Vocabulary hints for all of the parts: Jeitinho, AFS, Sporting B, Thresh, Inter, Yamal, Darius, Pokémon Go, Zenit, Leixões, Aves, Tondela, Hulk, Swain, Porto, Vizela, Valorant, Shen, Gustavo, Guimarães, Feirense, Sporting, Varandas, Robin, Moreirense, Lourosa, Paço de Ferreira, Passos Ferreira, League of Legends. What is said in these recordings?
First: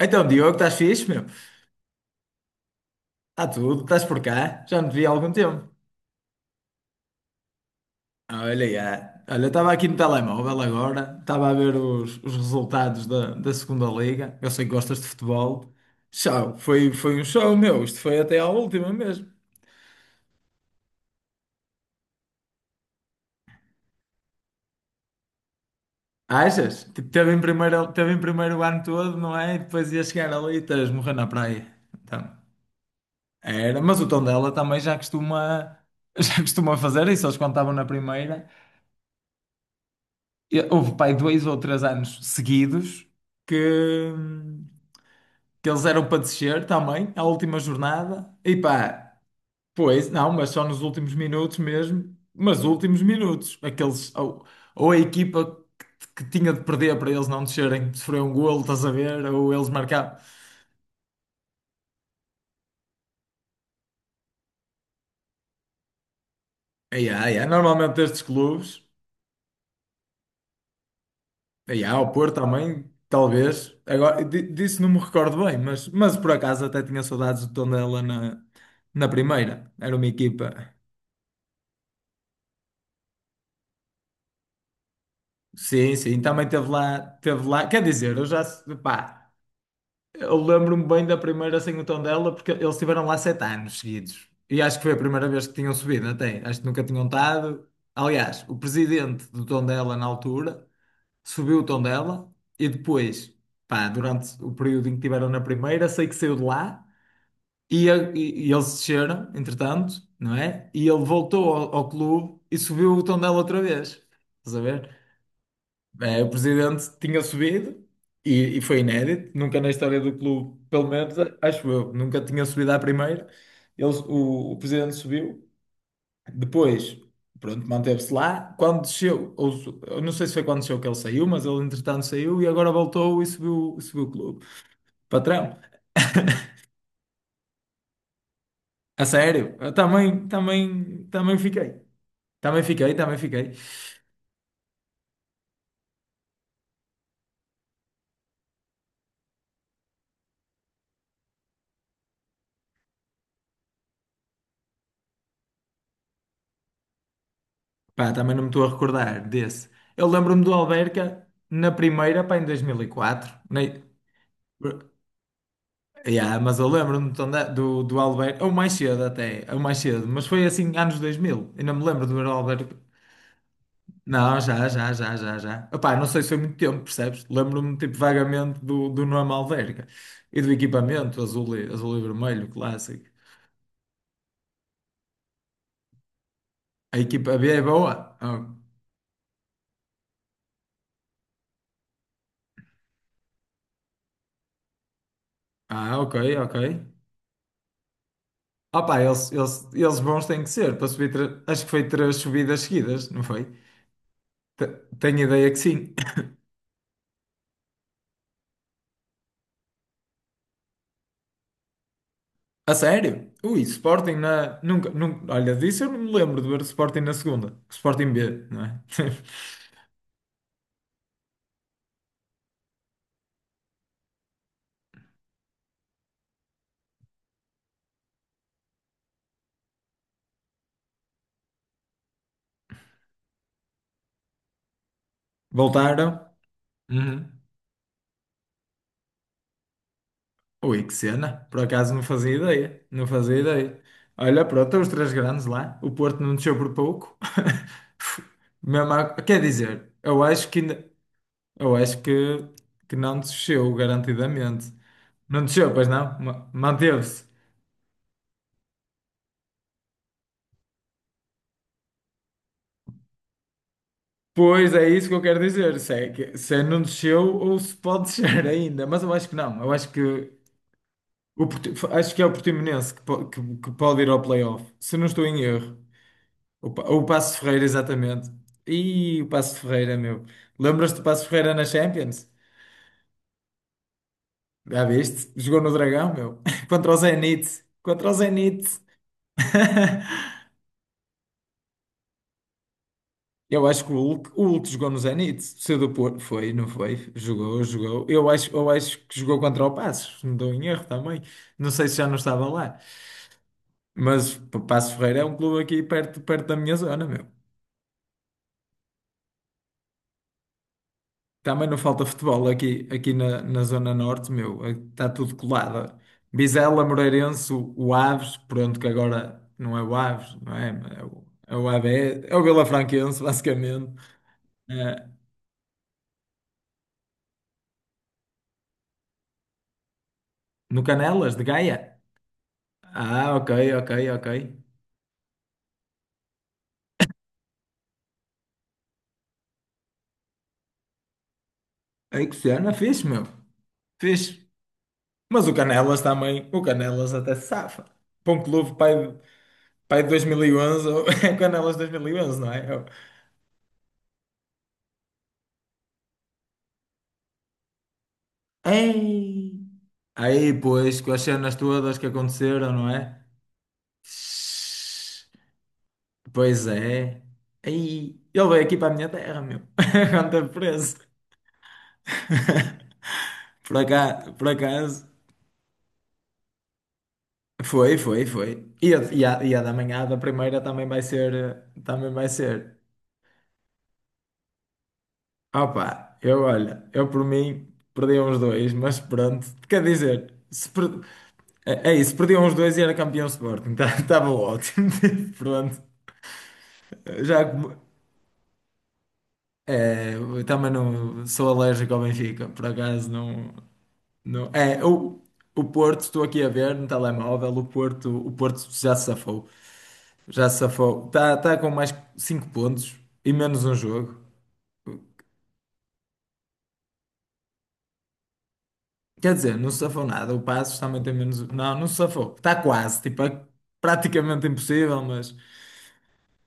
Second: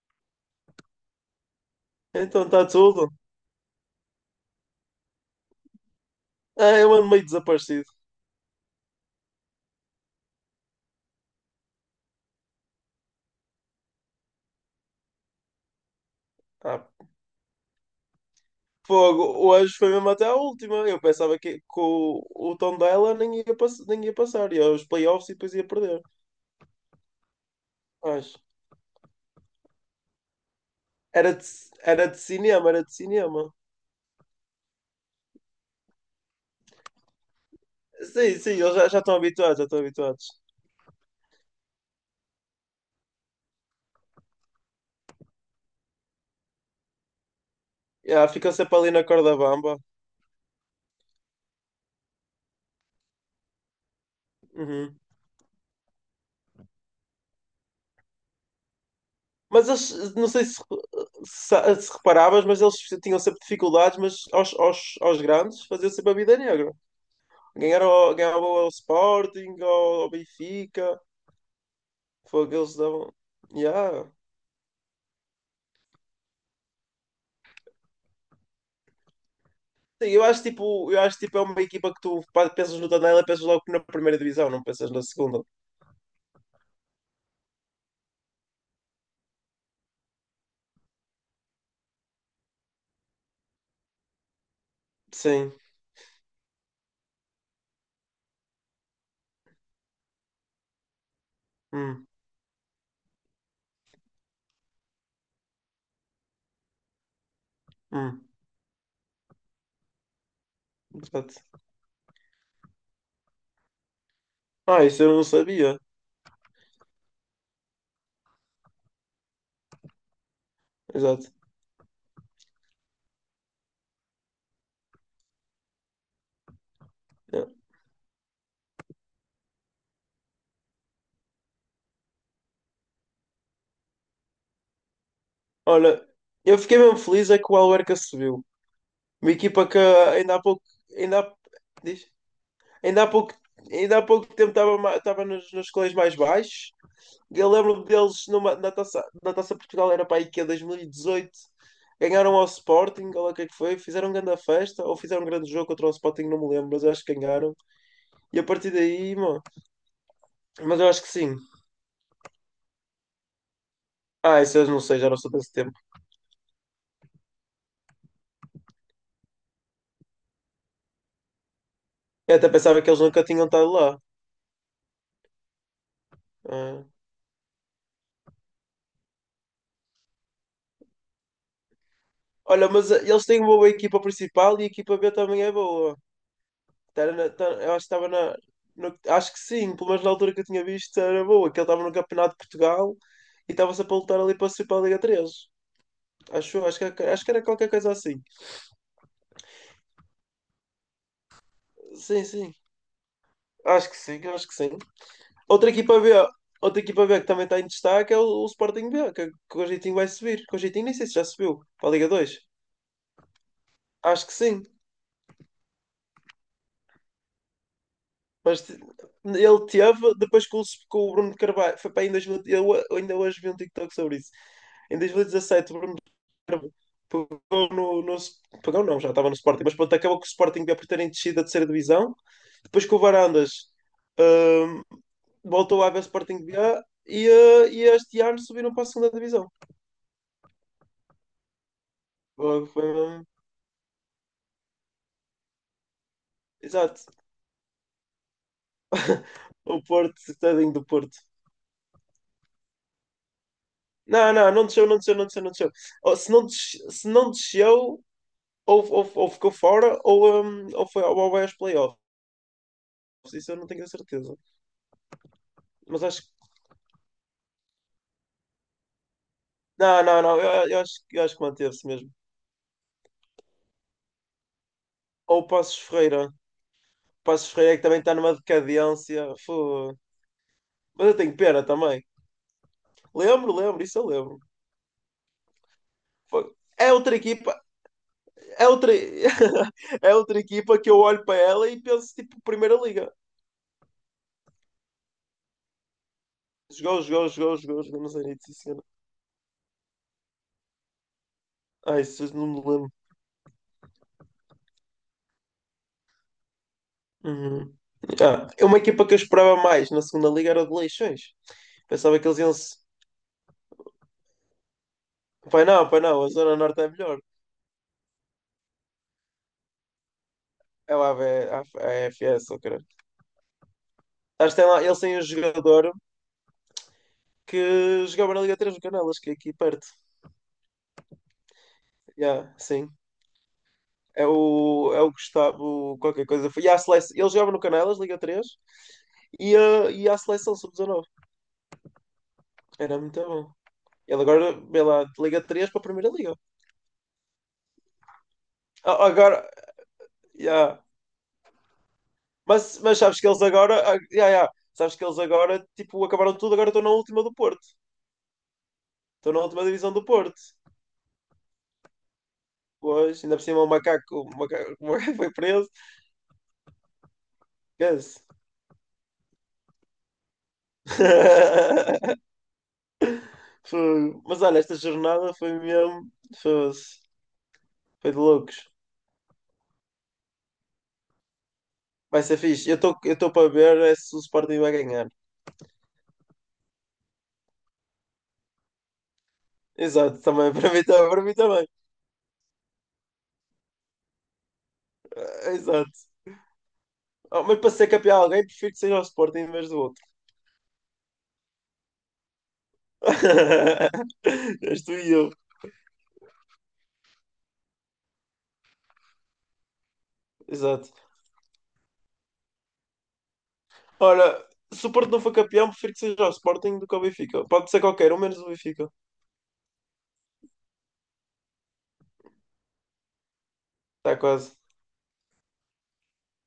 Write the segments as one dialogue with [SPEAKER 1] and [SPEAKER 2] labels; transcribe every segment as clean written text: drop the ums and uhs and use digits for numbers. [SPEAKER 1] Então, Diogo, estás fixe, meu?
[SPEAKER 2] Então está tudo.
[SPEAKER 1] Está tudo, estás por cá? Já não te vi há algum tempo.
[SPEAKER 2] Ah, eu ando meio desaparecido.
[SPEAKER 1] Ah, olha, já. Olha, eu estava aqui no telemóvel agora, estava a ver os resultados da Segunda Liga. Eu sei que gostas de futebol. Show,
[SPEAKER 2] Ah,
[SPEAKER 1] foi um show, meu. Isto foi até à última
[SPEAKER 2] fogo,
[SPEAKER 1] mesmo.
[SPEAKER 2] hoje foi mesmo até a última. Eu pensava que o Tondela nem ia passar, ia aos playoffs e depois ia perder.
[SPEAKER 1] Achas? Tipo, teve em
[SPEAKER 2] Mas
[SPEAKER 1] primeiro o ano todo, não é? E depois ia chegar ali e estás morrer na
[SPEAKER 2] era de,
[SPEAKER 1] praia.
[SPEAKER 2] era de
[SPEAKER 1] Então,
[SPEAKER 2] cinema, era de cinema.
[SPEAKER 1] era. Mas o Tondela também já costuma, já costuma fazer isso. Eles quando estavam na
[SPEAKER 2] Sim,
[SPEAKER 1] primeira.
[SPEAKER 2] sim, eles já estão habituados, já estão habituados.
[SPEAKER 1] E houve, pai, dois ou três anos seguidos que, que eles eram para descer também, à última
[SPEAKER 2] Yeah,
[SPEAKER 1] jornada.
[SPEAKER 2] ficam
[SPEAKER 1] E
[SPEAKER 2] sempre ali na
[SPEAKER 1] pá,
[SPEAKER 2] corda bamba.
[SPEAKER 1] pois, não, mas só nos últimos minutos mesmo. Mas últimos minutos. Aqueles, ou a
[SPEAKER 2] Uhum.
[SPEAKER 1] equipa que tinha de perder para eles não descerem, sofreu um golo, estás a ver? Ou eles
[SPEAKER 2] Mas eles,
[SPEAKER 1] marcaram.
[SPEAKER 2] não sei se reparavas, mas eles tinham sempre dificuldades, mas aos grandes faziam sempre a vida negra.
[SPEAKER 1] Ai, ai, ai, normalmente estes
[SPEAKER 2] Ganhava ao
[SPEAKER 1] clubes.
[SPEAKER 2] Sporting, ao Benfica.
[SPEAKER 1] E há o Porto
[SPEAKER 2] Foi que eles
[SPEAKER 1] também,
[SPEAKER 2] davam.
[SPEAKER 1] talvez.
[SPEAKER 2] Yeah.
[SPEAKER 1] Agora, disso não me recordo bem, mas por acaso até tinha saudades do Tondela na, na primeira. Era uma
[SPEAKER 2] Sim,
[SPEAKER 1] equipa.
[SPEAKER 2] eu acho tipo é uma equipa que tu pá, pensas no Tondela, pensas logo na primeira divisão, não pensas na segunda.
[SPEAKER 1] Sim, sim, também teve lá, teve lá. Quer dizer, eu já, pá, eu lembro-me bem da primeira sem o Tondela, porque eles estiveram lá sete anos seguidos. E acho que foi a primeira vez
[SPEAKER 2] Sim.
[SPEAKER 1] que tinham subido, até. Acho que nunca tinham estado. Aliás, o presidente do Tondela na altura subiu o
[SPEAKER 2] Hum,
[SPEAKER 1] Tondela e depois, pá, durante o período em que estiveram na primeira, sei que saiu de lá. E,
[SPEAKER 2] hum.
[SPEAKER 1] e eles desceram, entretanto, não é? E ele
[SPEAKER 2] Exato.
[SPEAKER 1] voltou ao clube e subiu o Tondela outra vez. Estás a
[SPEAKER 2] Ah,
[SPEAKER 1] ver?
[SPEAKER 2] isso eu não sabia.
[SPEAKER 1] É, o presidente tinha subido e foi inédito, nunca na história do clube, pelo menos
[SPEAKER 2] Exato.
[SPEAKER 1] acho eu, nunca tinha subido à primeira. Eles, o presidente subiu, depois,
[SPEAKER 2] Yeah.
[SPEAKER 1] pronto, manteve-se lá. Quando desceu, ou, eu não sei se foi quando desceu que ele saiu, mas ele entretanto saiu e agora voltou e subiu, subiu o clube. Patrão,
[SPEAKER 2] Olha, eu fiquei mesmo feliz é que o Alverca subiu.
[SPEAKER 1] a
[SPEAKER 2] Uma
[SPEAKER 1] sério,
[SPEAKER 2] equipa
[SPEAKER 1] eu
[SPEAKER 2] que
[SPEAKER 1] também,
[SPEAKER 2] ainda há pouco,
[SPEAKER 1] também,
[SPEAKER 2] ainda há,
[SPEAKER 1] também fiquei.
[SPEAKER 2] Diz?
[SPEAKER 1] Também fiquei,
[SPEAKER 2] Ainda há
[SPEAKER 1] também
[SPEAKER 2] pouco,
[SPEAKER 1] fiquei.
[SPEAKER 2] Ainda há pouco tempo estava estava nos escalões mais baixos. Eu lembro-me deles na taça Portugal, era para a IKEA 2018. Ganharam ao Sporting, ou lá o que é que foi, fizeram grande festa, ou fizeram um grande jogo contra o Sporting, não me lembro, mas eu acho que ganharam.
[SPEAKER 1] Pá, também
[SPEAKER 2] E a
[SPEAKER 1] não me estou a
[SPEAKER 2] partir daí,
[SPEAKER 1] recordar
[SPEAKER 2] mano,
[SPEAKER 1] desse. Eu lembro-me do
[SPEAKER 2] mas eu acho que
[SPEAKER 1] Alverca
[SPEAKER 2] sim.
[SPEAKER 1] na primeira, pá, em 2004. Nem...
[SPEAKER 2] Ah, isso eu não sei, já não sou desse tempo.
[SPEAKER 1] Yeah, mas eu lembro-me então do do alberca ou mais cedo até, ou mais cedo, mas foi assim, anos 2000. Ainda me lembro do ver o
[SPEAKER 2] Eu até
[SPEAKER 1] alberca.
[SPEAKER 2] pensava que eles nunca tinham estado lá.
[SPEAKER 1] Não, já, já, já, já, já. Opá, não sei se foi muito tempo,
[SPEAKER 2] Ah.
[SPEAKER 1] percebes? Lembro-me, tipo, vagamente do nome Alverca e do equipamento azul e, azul e vermelho,
[SPEAKER 2] Olha, mas
[SPEAKER 1] clássico.
[SPEAKER 2] eles têm uma boa equipa principal e a equipa B também é boa.
[SPEAKER 1] A equipa B é
[SPEAKER 2] Eu acho
[SPEAKER 1] boa?
[SPEAKER 2] que estava na.
[SPEAKER 1] Ah,
[SPEAKER 2] Acho que sim, pelo menos na altura que eu tinha visto era boa, que ele estava no Campeonato de Portugal e estava-se a lutar ali para subir para a Liga 3.
[SPEAKER 1] ah, ok, ok.
[SPEAKER 2] Acho que era qualquer coisa assim.
[SPEAKER 1] Opa, eles bons têm que ser para subir. Acho que foi três
[SPEAKER 2] Sim, sim.
[SPEAKER 1] subidas seguidas, não foi?
[SPEAKER 2] Acho que sim, acho que
[SPEAKER 1] Te-
[SPEAKER 2] sim.
[SPEAKER 1] Tenho ideia que
[SPEAKER 2] Outra
[SPEAKER 1] sim.
[SPEAKER 2] equipa B, Outra equipa B que também está em destaque é o Sporting B, que o Jeitinho vai subir. Que o Jeitinho nem sei se já subiu para a Liga 2.
[SPEAKER 1] A sério? Ui, Sporting
[SPEAKER 2] Acho que
[SPEAKER 1] na.
[SPEAKER 2] sim.
[SPEAKER 1] Nunca, nunca. Olha, disso eu não me lembro de ver o Sporting na segunda. Sporting B,
[SPEAKER 2] Mas
[SPEAKER 1] não
[SPEAKER 2] te-
[SPEAKER 1] é?
[SPEAKER 2] Ele teve, depois que o Bruno de Carvalho, foi para aí em 2000 ainda hoje vi um TikTok sobre isso. Em 2017, o Bruno de Carvalho pegou no, no- Pegou não, já estava no Sporting, mas pronto, acabou que o Sporting B por terem descido da terceira divisão. Depois que o Varandas hum, voltou à B
[SPEAKER 1] Voltaram.
[SPEAKER 2] Sporting B A
[SPEAKER 1] Uhum.
[SPEAKER 2] e este ano subiram para a segunda divisão.
[SPEAKER 1] Ui, que cena. Por acaso não fazia ideia.
[SPEAKER 2] Foi
[SPEAKER 1] Não fazia ideia. Olha, pronto, estão os três grandes lá. O Porto não desceu por
[SPEAKER 2] exato.
[SPEAKER 1] pouco. Quer
[SPEAKER 2] O
[SPEAKER 1] dizer, eu
[SPEAKER 2] Porto,
[SPEAKER 1] acho que
[SPEAKER 2] tadinho do
[SPEAKER 1] ainda.
[SPEAKER 2] Porto.
[SPEAKER 1] Eu acho que não desceu,
[SPEAKER 2] Não, não, não
[SPEAKER 1] garantidamente.
[SPEAKER 2] desceu, não desceu, não desceu,
[SPEAKER 1] Não
[SPEAKER 2] não desceu.
[SPEAKER 1] desceu, pois
[SPEAKER 2] Ou
[SPEAKER 1] não?
[SPEAKER 2] se
[SPEAKER 1] Manteve-se.
[SPEAKER 2] não desceu, ou ficou fora, ou foi ou vai aos playoffs. Isso eu não tenho a certeza.
[SPEAKER 1] Pois é isso que eu quero dizer. Se,
[SPEAKER 2] Mas
[SPEAKER 1] é
[SPEAKER 2] acho que.
[SPEAKER 1] se é não desceu ou se pode descer ainda. Mas eu acho que não. Eu acho
[SPEAKER 2] Não, não,
[SPEAKER 1] que,
[SPEAKER 2] não, eu acho que
[SPEAKER 1] o, Porti-
[SPEAKER 2] manteve-se mesmo.
[SPEAKER 1] acho que é o Portimonense que, que pode ir ao playoff. Se não estou
[SPEAKER 2] Ou
[SPEAKER 1] em
[SPEAKER 2] o
[SPEAKER 1] erro.
[SPEAKER 2] Passos Ferreira. O
[SPEAKER 1] O Paço de
[SPEAKER 2] Passos
[SPEAKER 1] Ferreira,
[SPEAKER 2] Ferreira é que também está
[SPEAKER 1] exatamente.
[SPEAKER 2] numa
[SPEAKER 1] E o
[SPEAKER 2] decadência.
[SPEAKER 1] Paço de
[SPEAKER 2] Fu.
[SPEAKER 1] Ferreira, meu. Lembras-te do
[SPEAKER 2] Mas eu
[SPEAKER 1] Paço de
[SPEAKER 2] tenho
[SPEAKER 1] Ferreira
[SPEAKER 2] pena
[SPEAKER 1] na
[SPEAKER 2] também.
[SPEAKER 1] Champions?
[SPEAKER 2] Lembro, lembro, isso eu lembro.
[SPEAKER 1] Já viste? Jogou no Dragão, meu.
[SPEAKER 2] É
[SPEAKER 1] Contra o
[SPEAKER 2] outra equipa,
[SPEAKER 1] Zenit. Contra o Zenit.
[SPEAKER 2] é outra, é outra equipa que eu olho para ela e penso, tipo, Primeira Liga.
[SPEAKER 1] Eu acho que o Hulk jogou no Zenit, saiu do Porto, foi, não
[SPEAKER 2] Jogou,
[SPEAKER 1] foi?
[SPEAKER 2] jogou, jogou,
[SPEAKER 1] Jogou,
[SPEAKER 2] jogou, jogou,
[SPEAKER 1] jogou.
[SPEAKER 2] não sei nem se
[SPEAKER 1] Eu
[SPEAKER 2] isso.
[SPEAKER 1] acho que jogou contra o Passos, não estou em erro também. Não sei se
[SPEAKER 2] Ah,
[SPEAKER 1] já não
[SPEAKER 2] isso eu
[SPEAKER 1] estava
[SPEAKER 2] não me
[SPEAKER 1] lá.
[SPEAKER 2] lembro.
[SPEAKER 1] Mas pá, Passos Ferreira é um clube aqui perto, perto da minha zona, meu.
[SPEAKER 2] Uhum. Ah, é uma equipa que eu esperava mais na segunda liga era o de Leixões.
[SPEAKER 1] Também não falta
[SPEAKER 2] Pensava que eles
[SPEAKER 1] futebol
[SPEAKER 2] iam se.
[SPEAKER 1] aqui, aqui na, na Zona Norte, meu. Está tudo colado.
[SPEAKER 2] Pai não, a Zona Norte
[SPEAKER 1] Vizela,
[SPEAKER 2] é melhor.
[SPEAKER 1] Moreirense, o Aves, pronto, que agora não é o Aves, não é?
[SPEAKER 2] É
[SPEAKER 1] É
[SPEAKER 2] lá a
[SPEAKER 1] o AB, é o
[SPEAKER 2] AFS, ou caralho.
[SPEAKER 1] Vilafranquense, basicamente.
[SPEAKER 2] Acho que tem lá, eles
[SPEAKER 1] É,
[SPEAKER 2] têm um jogador que jogava na Liga 3 do Canelas, que é aqui perto.
[SPEAKER 1] no Canelas, de Gaia.
[SPEAKER 2] Yeah, sim.
[SPEAKER 1] Ah, ok, ok,
[SPEAKER 2] É
[SPEAKER 1] ok.
[SPEAKER 2] o, é o Gustavo, qualquer coisa. E a seleção, ele jogava no Canelas, Liga 3, e a seleção sub-19.
[SPEAKER 1] Ai, que cena,
[SPEAKER 2] Era
[SPEAKER 1] fixe,
[SPEAKER 2] muito
[SPEAKER 1] meu.
[SPEAKER 2] bom. Ele
[SPEAKER 1] Fixe.
[SPEAKER 2] agora, vê lá, de Liga
[SPEAKER 1] Mas o
[SPEAKER 2] 3 para a
[SPEAKER 1] Canelas
[SPEAKER 2] Primeira Liga.
[SPEAKER 1] também, o Canelas até se safa. Para um clube pai,
[SPEAKER 2] Agora,
[SPEAKER 1] pai de
[SPEAKER 2] yeah.
[SPEAKER 1] 2011, é o Canelas 2011, não é?
[SPEAKER 2] Mas,
[SPEAKER 1] É
[SPEAKER 2] mas sabes que eles agora, ah, yeah, yeah. Sabes que eles agora, tipo, acabaram tudo, agora estão na última do Porto. Estão na
[SPEAKER 1] Ei!
[SPEAKER 2] última divisão do Porto.
[SPEAKER 1] Aí, pois, com as cenas todas que aconteceram, não é?
[SPEAKER 2] Pois, ainda por cima o macaco, o macaco, o macaco foi preso.
[SPEAKER 1] Pois é. Aí,
[SPEAKER 2] Esquece.
[SPEAKER 1] ele veio aqui para a minha terra, meu. Quando teve preso. Por acaso,
[SPEAKER 2] Mas
[SPEAKER 1] por
[SPEAKER 2] olha, esta
[SPEAKER 1] acaso.
[SPEAKER 2] jornada foi mesmo. Foi,
[SPEAKER 1] Foi,
[SPEAKER 2] foi de
[SPEAKER 1] foi, foi.
[SPEAKER 2] loucos.
[SPEAKER 1] E a da manhã da primeira também vai ser, também
[SPEAKER 2] Vai
[SPEAKER 1] vai
[SPEAKER 2] ser fixe. Eu
[SPEAKER 1] ser.
[SPEAKER 2] estou eu estou para ver é se o Sporting vai ganhar.
[SPEAKER 1] Ah pá, eu olha, eu por mim perdi uns dois, mas pronto, quer
[SPEAKER 2] Exato,
[SPEAKER 1] dizer,
[SPEAKER 2] também.
[SPEAKER 1] se
[SPEAKER 2] Para mim,
[SPEAKER 1] per-
[SPEAKER 2] também, para mim também.
[SPEAKER 1] é, é isso, perdi uns dois e era campeão Sporting, estava ótimo,
[SPEAKER 2] Ah,
[SPEAKER 1] pronto,
[SPEAKER 2] exato. Ah,
[SPEAKER 1] já
[SPEAKER 2] mas para
[SPEAKER 1] como,
[SPEAKER 2] ser campeão alguém, prefiro que seja o Sporting em vez do outro.
[SPEAKER 1] é, eu também não sou alérgico ao Benfica, por acaso não, não,
[SPEAKER 2] És
[SPEAKER 1] é,
[SPEAKER 2] tu e eu.
[SPEAKER 1] o Porto, estou aqui a ver no telemóvel, o Porto já se
[SPEAKER 2] Exato.
[SPEAKER 1] safou, está com mais cinco pontos e menos um jogo.
[SPEAKER 2] Ora, se o Porto não for campeão, prefiro que seja o Sporting do que o Benfica. Pode ser qualquer um, menos o Benfica.
[SPEAKER 1] Quer dizer, não se safou nada. O Passos também tem menos. Não, não se safou. Está quase. Tipo, é
[SPEAKER 2] Está
[SPEAKER 1] praticamente
[SPEAKER 2] quase.
[SPEAKER 1] impossível, mas.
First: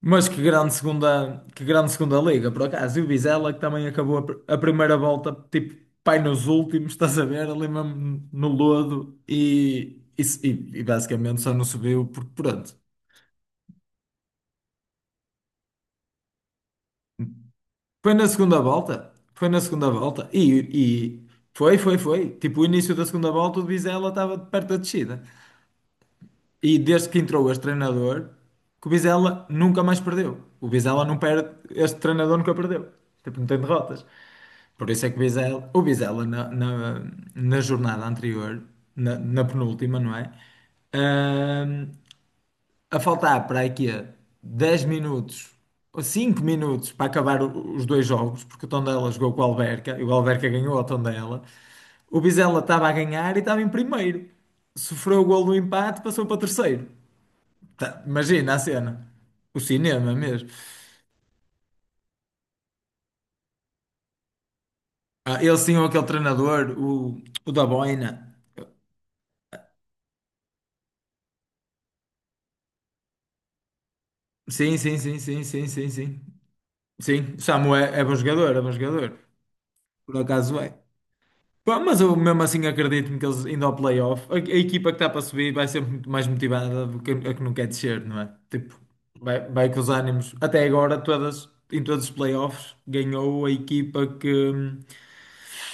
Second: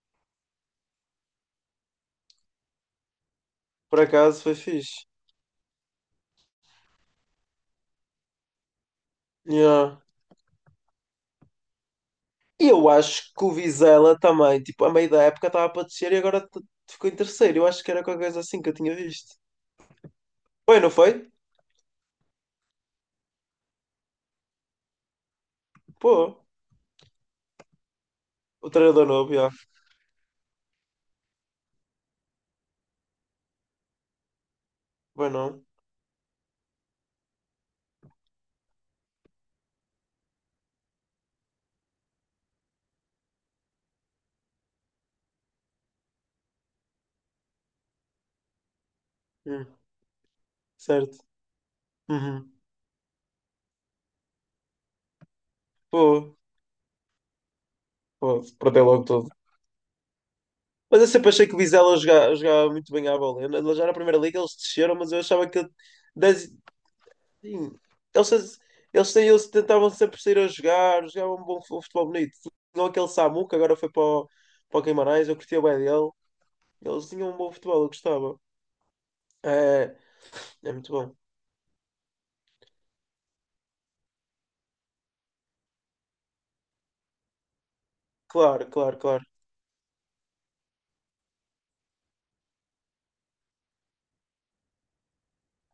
[SPEAKER 1] Mas que grande segunda liga, por acaso. E o Vizela, que também
[SPEAKER 2] Por
[SPEAKER 1] acabou
[SPEAKER 2] acaso, foi
[SPEAKER 1] a primeira
[SPEAKER 2] fixe.
[SPEAKER 1] volta, tipo, pai nos últimos, estás a ver, ali mesmo no lodo.
[SPEAKER 2] Yeah.
[SPEAKER 1] E, e basicamente só não subiu, porque
[SPEAKER 2] E
[SPEAKER 1] pronto.
[SPEAKER 2] eu acho que o Vizela também, tipo, a meio da época estava para descer e agora ficou em terceiro. Eu acho que era
[SPEAKER 1] Foi
[SPEAKER 2] qualquer
[SPEAKER 1] na
[SPEAKER 2] coisa
[SPEAKER 1] segunda
[SPEAKER 2] assim que eu tinha
[SPEAKER 1] volta.
[SPEAKER 2] visto.
[SPEAKER 1] Foi na segunda volta.
[SPEAKER 2] Foi, não
[SPEAKER 1] E
[SPEAKER 2] foi?
[SPEAKER 1] foi, foi, foi. Tipo, o início da segunda volta, o Vizela estava perto da descida.
[SPEAKER 2] Pô.
[SPEAKER 1] E desde que entrou este treinador,
[SPEAKER 2] O
[SPEAKER 1] que o
[SPEAKER 2] treinador
[SPEAKER 1] Vizela
[SPEAKER 2] novo, já.
[SPEAKER 1] nunca mais perdeu. O Vizela não perde, este treinador nunca perdeu. Tipo, não tem derrotas. Por isso é que
[SPEAKER 2] Bem não.
[SPEAKER 1] O Vizela na jornada anterior, na penúltima, não é? Ahm, a faltar para aqui 10 minutos ou 5 minutos para acabar os dois jogos, porque o Tondela jogou com o
[SPEAKER 2] Hum,
[SPEAKER 1] Alverca e o Alverca ganhou ao
[SPEAKER 2] certo.
[SPEAKER 1] Tondela. O
[SPEAKER 2] Uhum.
[SPEAKER 1] Vizela estava a ganhar e estava em primeiro. Sofreu o gol do empate, passou
[SPEAKER 2] Pô,
[SPEAKER 1] para terceiro. Tá,
[SPEAKER 2] pô,
[SPEAKER 1] imagina a
[SPEAKER 2] perdeu logo
[SPEAKER 1] cena.
[SPEAKER 2] tudo.
[SPEAKER 1] O cinema mesmo.
[SPEAKER 2] Mas eu sempre achei que o Vizela jogava, jogava muito bem à bola. Ele já na primeira liga eles desceram, mas eu
[SPEAKER 1] Ah,
[SPEAKER 2] achava
[SPEAKER 1] ele
[SPEAKER 2] que
[SPEAKER 1] sim, ou aquele
[SPEAKER 2] dez-
[SPEAKER 1] treinador, o da
[SPEAKER 2] sim, eles,
[SPEAKER 1] Boina.
[SPEAKER 2] eles tentavam sempre sair a jogar, jogavam um bom futebol bonito. Não aquele Samu que agora foi para o,
[SPEAKER 1] Sim,
[SPEAKER 2] para o
[SPEAKER 1] sim, sim,
[SPEAKER 2] Guimarães, eu
[SPEAKER 1] sim,
[SPEAKER 2] curtia
[SPEAKER 1] sim,
[SPEAKER 2] bem
[SPEAKER 1] sim,
[SPEAKER 2] dele.
[SPEAKER 1] sim.
[SPEAKER 2] Eles tinham
[SPEAKER 1] Sim,
[SPEAKER 2] um
[SPEAKER 1] o
[SPEAKER 2] bom
[SPEAKER 1] Samu
[SPEAKER 2] futebol, eu
[SPEAKER 1] é, é bom
[SPEAKER 2] gostava.
[SPEAKER 1] jogador, é bom jogador.
[SPEAKER 2] É,
[SPEAKER 1] Por acaso
[SPEAKER 2] é
[SPEAKER 1] é.
[SPEAKER 2] muito bom.
[SPEAKER 1] Pá, mas eu mesmo assim acredito-me que eles indo ao playoff, a equipa que está para subir vai ser muito mais motivada do que a que não quer descer, não é?
[SPEAKER 2] Claro,
[SPEAKER 1] Tipo,
[SPEAKER 2] claro, claro.
[SPEAKER 1] vai, vai com os ânimos. Até agora, todas, em todos os playoffs, ganhou a equipa que.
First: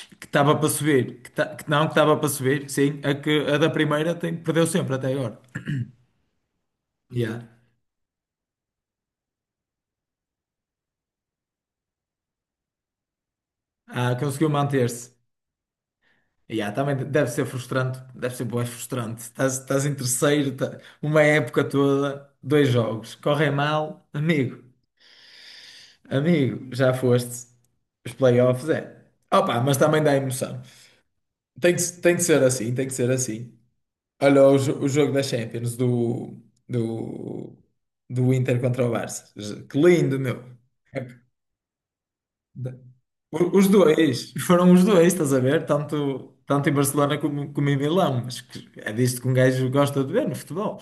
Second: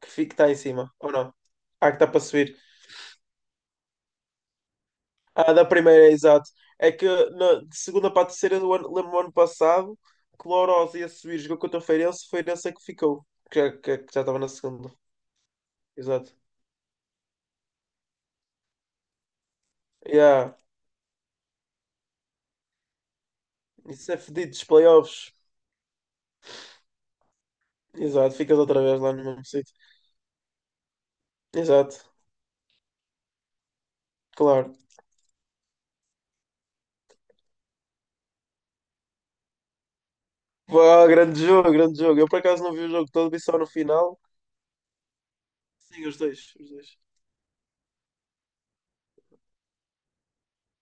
[SPEAKER 2] Que
[SPEAKER 1] Que
[SPEAKER 2] fica está
[SPEAKER 1] estava
[SPEAKER 2] em
[SPEAKER 1] para
[SPEAKER 2] cima, ou
[SPEAKER 1] subir, que,
[SPEAKER 2] não?
[SPEAKER 1] ta- que não,
[SPEAKER 2] Ah,
[SPEAKER 1] que
[SPEAKER 2] que está
[SPEAKER 1] estava
[SPEAKER 2] para
[SPEAKER 1] para
[SPEAKER 2] subir.
[SPEAKER 1] subir, sim, a da primeira tem, perdeu sempre até agora.
[SPEAKER 2] Ah, da primeira, exato.
[SPEAKER 1] Yeah.
[SPEAKER 2] De segunda para a terceira, do ano, lembro-me do ano passado que o Lourosa ia subir, jogou contra o Feirense, foi nessa que ficou, que
[SPEAKER 1] Ah,
[SPEAKER 2] já estava na
[SPEAKER 1] conseguiu
[SPEAKER 2] segunda.
[SPEAKER 1] manter-se.
[SPEAKER 2] Exato.
[SPEAKER 1] Yeah, também deve ser frustrante, deve ser bué frustrante. Estás, estás em
[SPEAKER 2] Yeah.
[SPEAKER 1] terceiro, uma época toda, dois jogos, correm mal,
[SPEAKER 2] Isso é fedido
[SPEAKER 1] amigo,
[SPEAKER 2] dos playoffs.
[SPEAKER 1] amigo, já foste. Os
[SPEAKER 2] Exato, ficas
[SPEAKER 1] playoffs
[SPEAKER 2] outra vez
[SPEAKER 1] é.
[SPEAKER 2] lá no mesmo
[SPEAKER 1] Opa,
[SPEAKER 2] sítio.
[SPEAKER 1] mas também dá emoção.
[SPEAKER 2] Exato,
[SPEAKER 1] Tem que ser assim, tem que ser assim. Olha
[SPEAKER 2] claro.
[SPEAKER 1] o jogo da Champions do, do Inter contra o Barça. Que lindo, meu.
[SPEAKER 2] Pá,
[SPEAKER 1] É
[SPEAKER 2] grande jogo, grande jogo. Eu por acaso não
[SPEAKER 1] da-
[SPEAKER 2] vi o jogo todo, vi só no
[SPEAKER 1] os
[SPEAKER 2] final.
[SPEAKER 1] dois, foram os dois, estás a ver?
[SPEAKER 2] Sim, os
[SPEAKER 1] Tanto,
[SPEAKER 2] dois,
[SPEAKER 1] tanto
[SPEAKER 2] os
[SPEAKER 1] em
[SPEAKER 2] dois.
[SPEAKER 1] Barcelona como, como em Milão. Mas que é disto que um gajo gosta de ver no futebol.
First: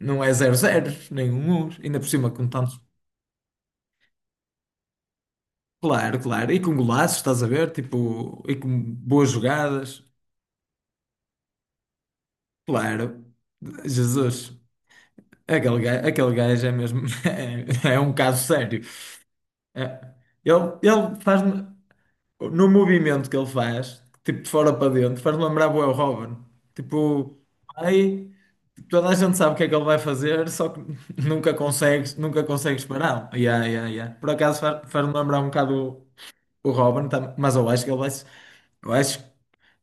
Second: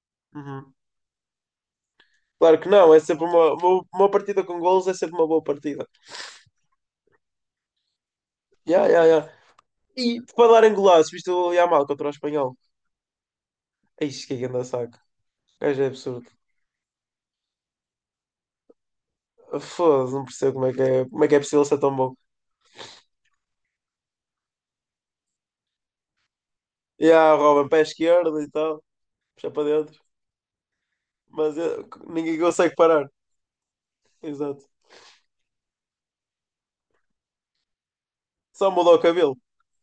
[SPEAKER 1] Não é zero
[SPEAKER 2] Uhum.
[SPEAKER 1] zero, nem 1-1. Ainda por cima com
[SPEAKER 2] Claro que
[SPEAKER 1] tantos.
[SPEAKER 2] não, é sempre uma partida com golos, é sempre uma boa partida.
[SPEAKER 1] Claro, claro. E com golaços, estás a ver? Tipo, e com
[SPEAKER 2] Yeah, yeah,
[SPEAKER 1] boas
[SPEAKER 2] yeah.
[SPEAKER 1] jogadas.
[SPEAKER 2] E para dar em golaço, viste o Yamal contra o Espanhol?
[SPEAKER 1] Claro.
[SPEAKER 2] Ixi, que
[SPEAKER 1] Jesus.
[SPEAKER 2] grande saco. O gajo é absurdo.
[SPEAKER 1] Aquele gajo é mesmo. É, um caso sério. É.
[SPEAKER 2] Foda-se, não percebo
[SPEAKER 1] Ele,
[SPEAKER 2] como é que é,
[SPEAKER 1] ele
[SPEAKER 2] como é que é possível
[SPEAKER 1] faz-me,
[SPEAKER 2] ser tão bom.
[SPEAKER 1] no movimento que ele faz, tipo de fora para dentro, faz-me lembrar bué o Robin.
[SPEAKER 2] E há
[SPEAKER 1] Tipo,
[SPEAKER 2] o Robin pé
[SPEAKER 1] aí
[SPEAKER 2] esquerdo e tal,
[SPEAKER 1] toda a gente
[SPEAKER 2] puxa
[SPEAKER 1] sabe o que
[SPEAKER 2] para
[SPEAKER 1] é que ele vai
[SPEAKER 2] dentro.
[SPEAKER 1] fazer, só que nunca
[SPEAKER 2] Mas eu
[SPEAKER 1] consegues,
[SPEAKER 2] ninguém
[SPEAKER 1] nunca
[SPEAKER 2] consegue
[SPEAKER 1] consegues
[SPEAKER 2] parar.
[SPEAKER 1] pará-lo. Yeah, yeah, yeah. Por acaso
[SPEAKER 2] Exato.
[SPEAKER 1] faz-me lembrar um bocado o Robin, mas eu acho que ele vai.
[SPEAKER 2] Só
[SPEAKER 1] Eu
[SPEAKER 2] mudou o
[SPEAKER 1] acho,
[SPEAKER 2] cabelo.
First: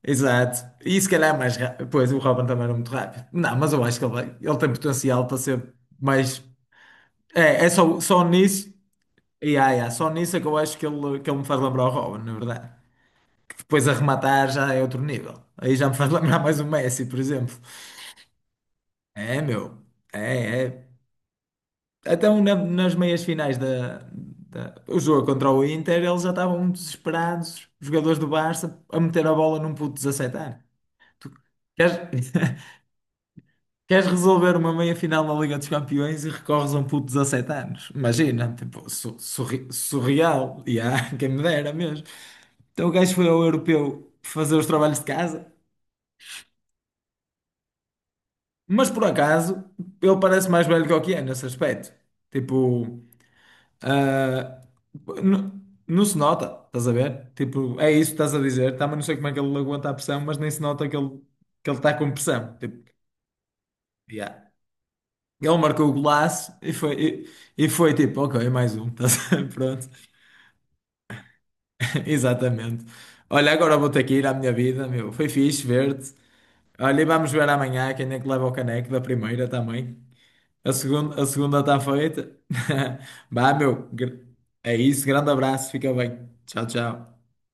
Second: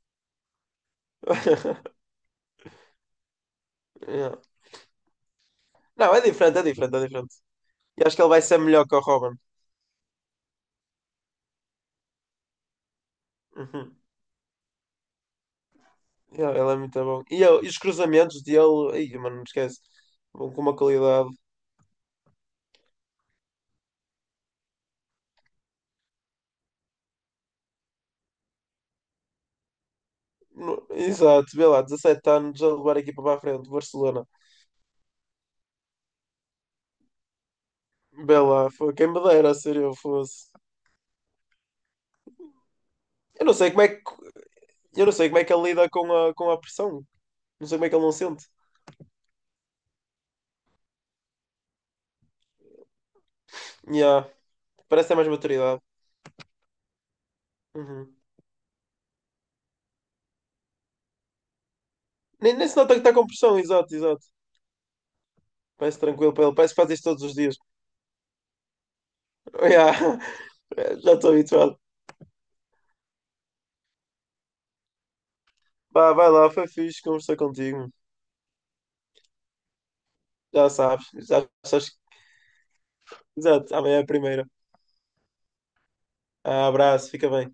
[SPEAKER 1] exato. E se calhar é mais rápido. Pois, o Robin também era muito rápido. Não, mas eu acho que ele vai,
[SPEAKER 2] Yeah.
[SPEAKER 1] ele tem potencial para ser
[SPEAKER 2] Não, é
[SPEAKER 1] mais.
[SPEAKER 2] diferente, é diferente, é diferente.
[SPEAKER 1] É, é só,
[SPEAKER 2] E acho que
[SPEAKER 1] só
[SPEAKER 2] ele vai ser
[SPEAKER 1] nisso.
[SPEAKER 2] melhor que o Robin.
[SPEAKER 1] E ai, ai, só nisso é que eu acho que ele me faz lembrar o Robin, na verdade. Depois a
[SPEAKER 2] Uhum.
[SPEAKER 1] rematar já é outro nível. Aí já me faz lembrar
[SPEAKER 2] Yeah,
[SPEAKER 1] mais o
[SPEAKER 2] ele é muito
[SPEAKER 1] Messi, por
[SPEAKER 2] bom.
[SPEAKER 1] exemplo.
[SPEAKER 2] E os cruzamentos dele, aí, mano,
[SPEAKER 1] É,
[SPEAKER 2] não esquece.
[SPEAKER 1] meu.
[SPEAKER 2] Bom, com
[SPEAKER 1] É,
[SPEAKER 2] uma
[SPEAKER 1] é.
[SPEAKER 2] qualidade.
[SPEAKER 1] Até um nas meias finais o jogo contra o Inter, eles já estavam desesperados, os jogadores do Barça, a meter a bola num puto de 17 anos. Tu
[SPEAKER 2] Exato, vê lá,
[SPEAKER 1] queres,
[SPEAKER 2] 17 anos a levar a equipa para a frente,
[SPEAKER 1] queres
[SPEAKER 2] Barcelona.
[SPEAKER 1] resolver uma meia final na Liga dos Campeões e recorres a um puto de 17 anos?
[SPEAKER 2] Vê
[SPEAKER 1] Imagina,
[SPEAKER 2] lá,
[SPEAKER 1] tipo,
[SPEAKER 2] foi quem me dera ser eu fosse.
[SPEAKER 1] surreal. Yeah, quem me dera mesmo. Então o gajo foi ao
[SPEAKER 2] Eu não sei como é que
[SPEAKER 1] europeu fazer os trabalhos de
[SPEAKER 2] Eu não sei como é
[SPEAKER 1] casa,
[SPEAKER 2] que ele lida com a pressão. Não sei como é que ele não sente.
[SPEAKER 1] mas por acaso ele parece mais velho que o que é nesse aspecto. Tipo,
[SPEAKER 2] Yeah.
[SPEAKER 1] ah,
[SPEAKER 2] Parece ter mais
[SPEAKER 1] n-
[SPEAKER 2] maturidade.
[SPEAKER 1] não se nota, estás a ver? Tipo, é isso que
[SPEAKER 2] Uhum.
[SPEAKER 1] estás a dizer. Também não sei como é que ele aguenta a pressão, mas nem se nota que ele está com pressão.
[SPEAKER 2] Nem se
[SPEAKER 1] Tipo,
[SPEAKER 2] nota que está com pressão, exato, exato.
[SPEAKER 1] yeah. Ele marcou o
[SPEAKER 2] Parece tranquilo para
[SPEAKER 1] golaço
[SPEAKER 2] ele.
[SPEAKER 1] e
[SPEAKER 2] Parece que faz isto todos
[SPEAKER 1] foi,
[SPEAKER 2] os dias.
[SPEAKER 1] e foi tipo, ok, mais um, estás a ver? Pronto,
[SPEAKER 2] Yeah. Já estou habituado.
[SPEAKER 1] exatamente. Olha, agora vou ter que ir à minha vida, meu. Foi fixe
[SPEAKER 2] Vá,
[SPEAKER 1] ver-te.
[SPEAKER 2] vai lá, foi fixe
[SPEAKER 1] Olha, e vamos
[SPEAKER 2] conversar
[SPEAKER 1] ver
[SPEAKER 2] contigo.
[SPEAKER 1] amanhã quem é que leva o caneco da primeira também.
[SPEAKER 2] Já sabes.
[SPEAKER 1] A
[SPEAKER 2] Já
[SPEAKER 1] segunda está
[SPEAKER 2] sabes.
[SPEAKER 1] feita. Vá,
[SPEAKER 2] Exato,
[SPEAKER 1] meu.
[SPEAKER 2] amanhã é a primeira.
[SPEAKER 1] É isso. Grande abraço. Fica bem. Tchau,
[SPEAKER 2] Ah, abraço,
[SPEAKER 1] tchau.
[SPEAKER 2] fica bem.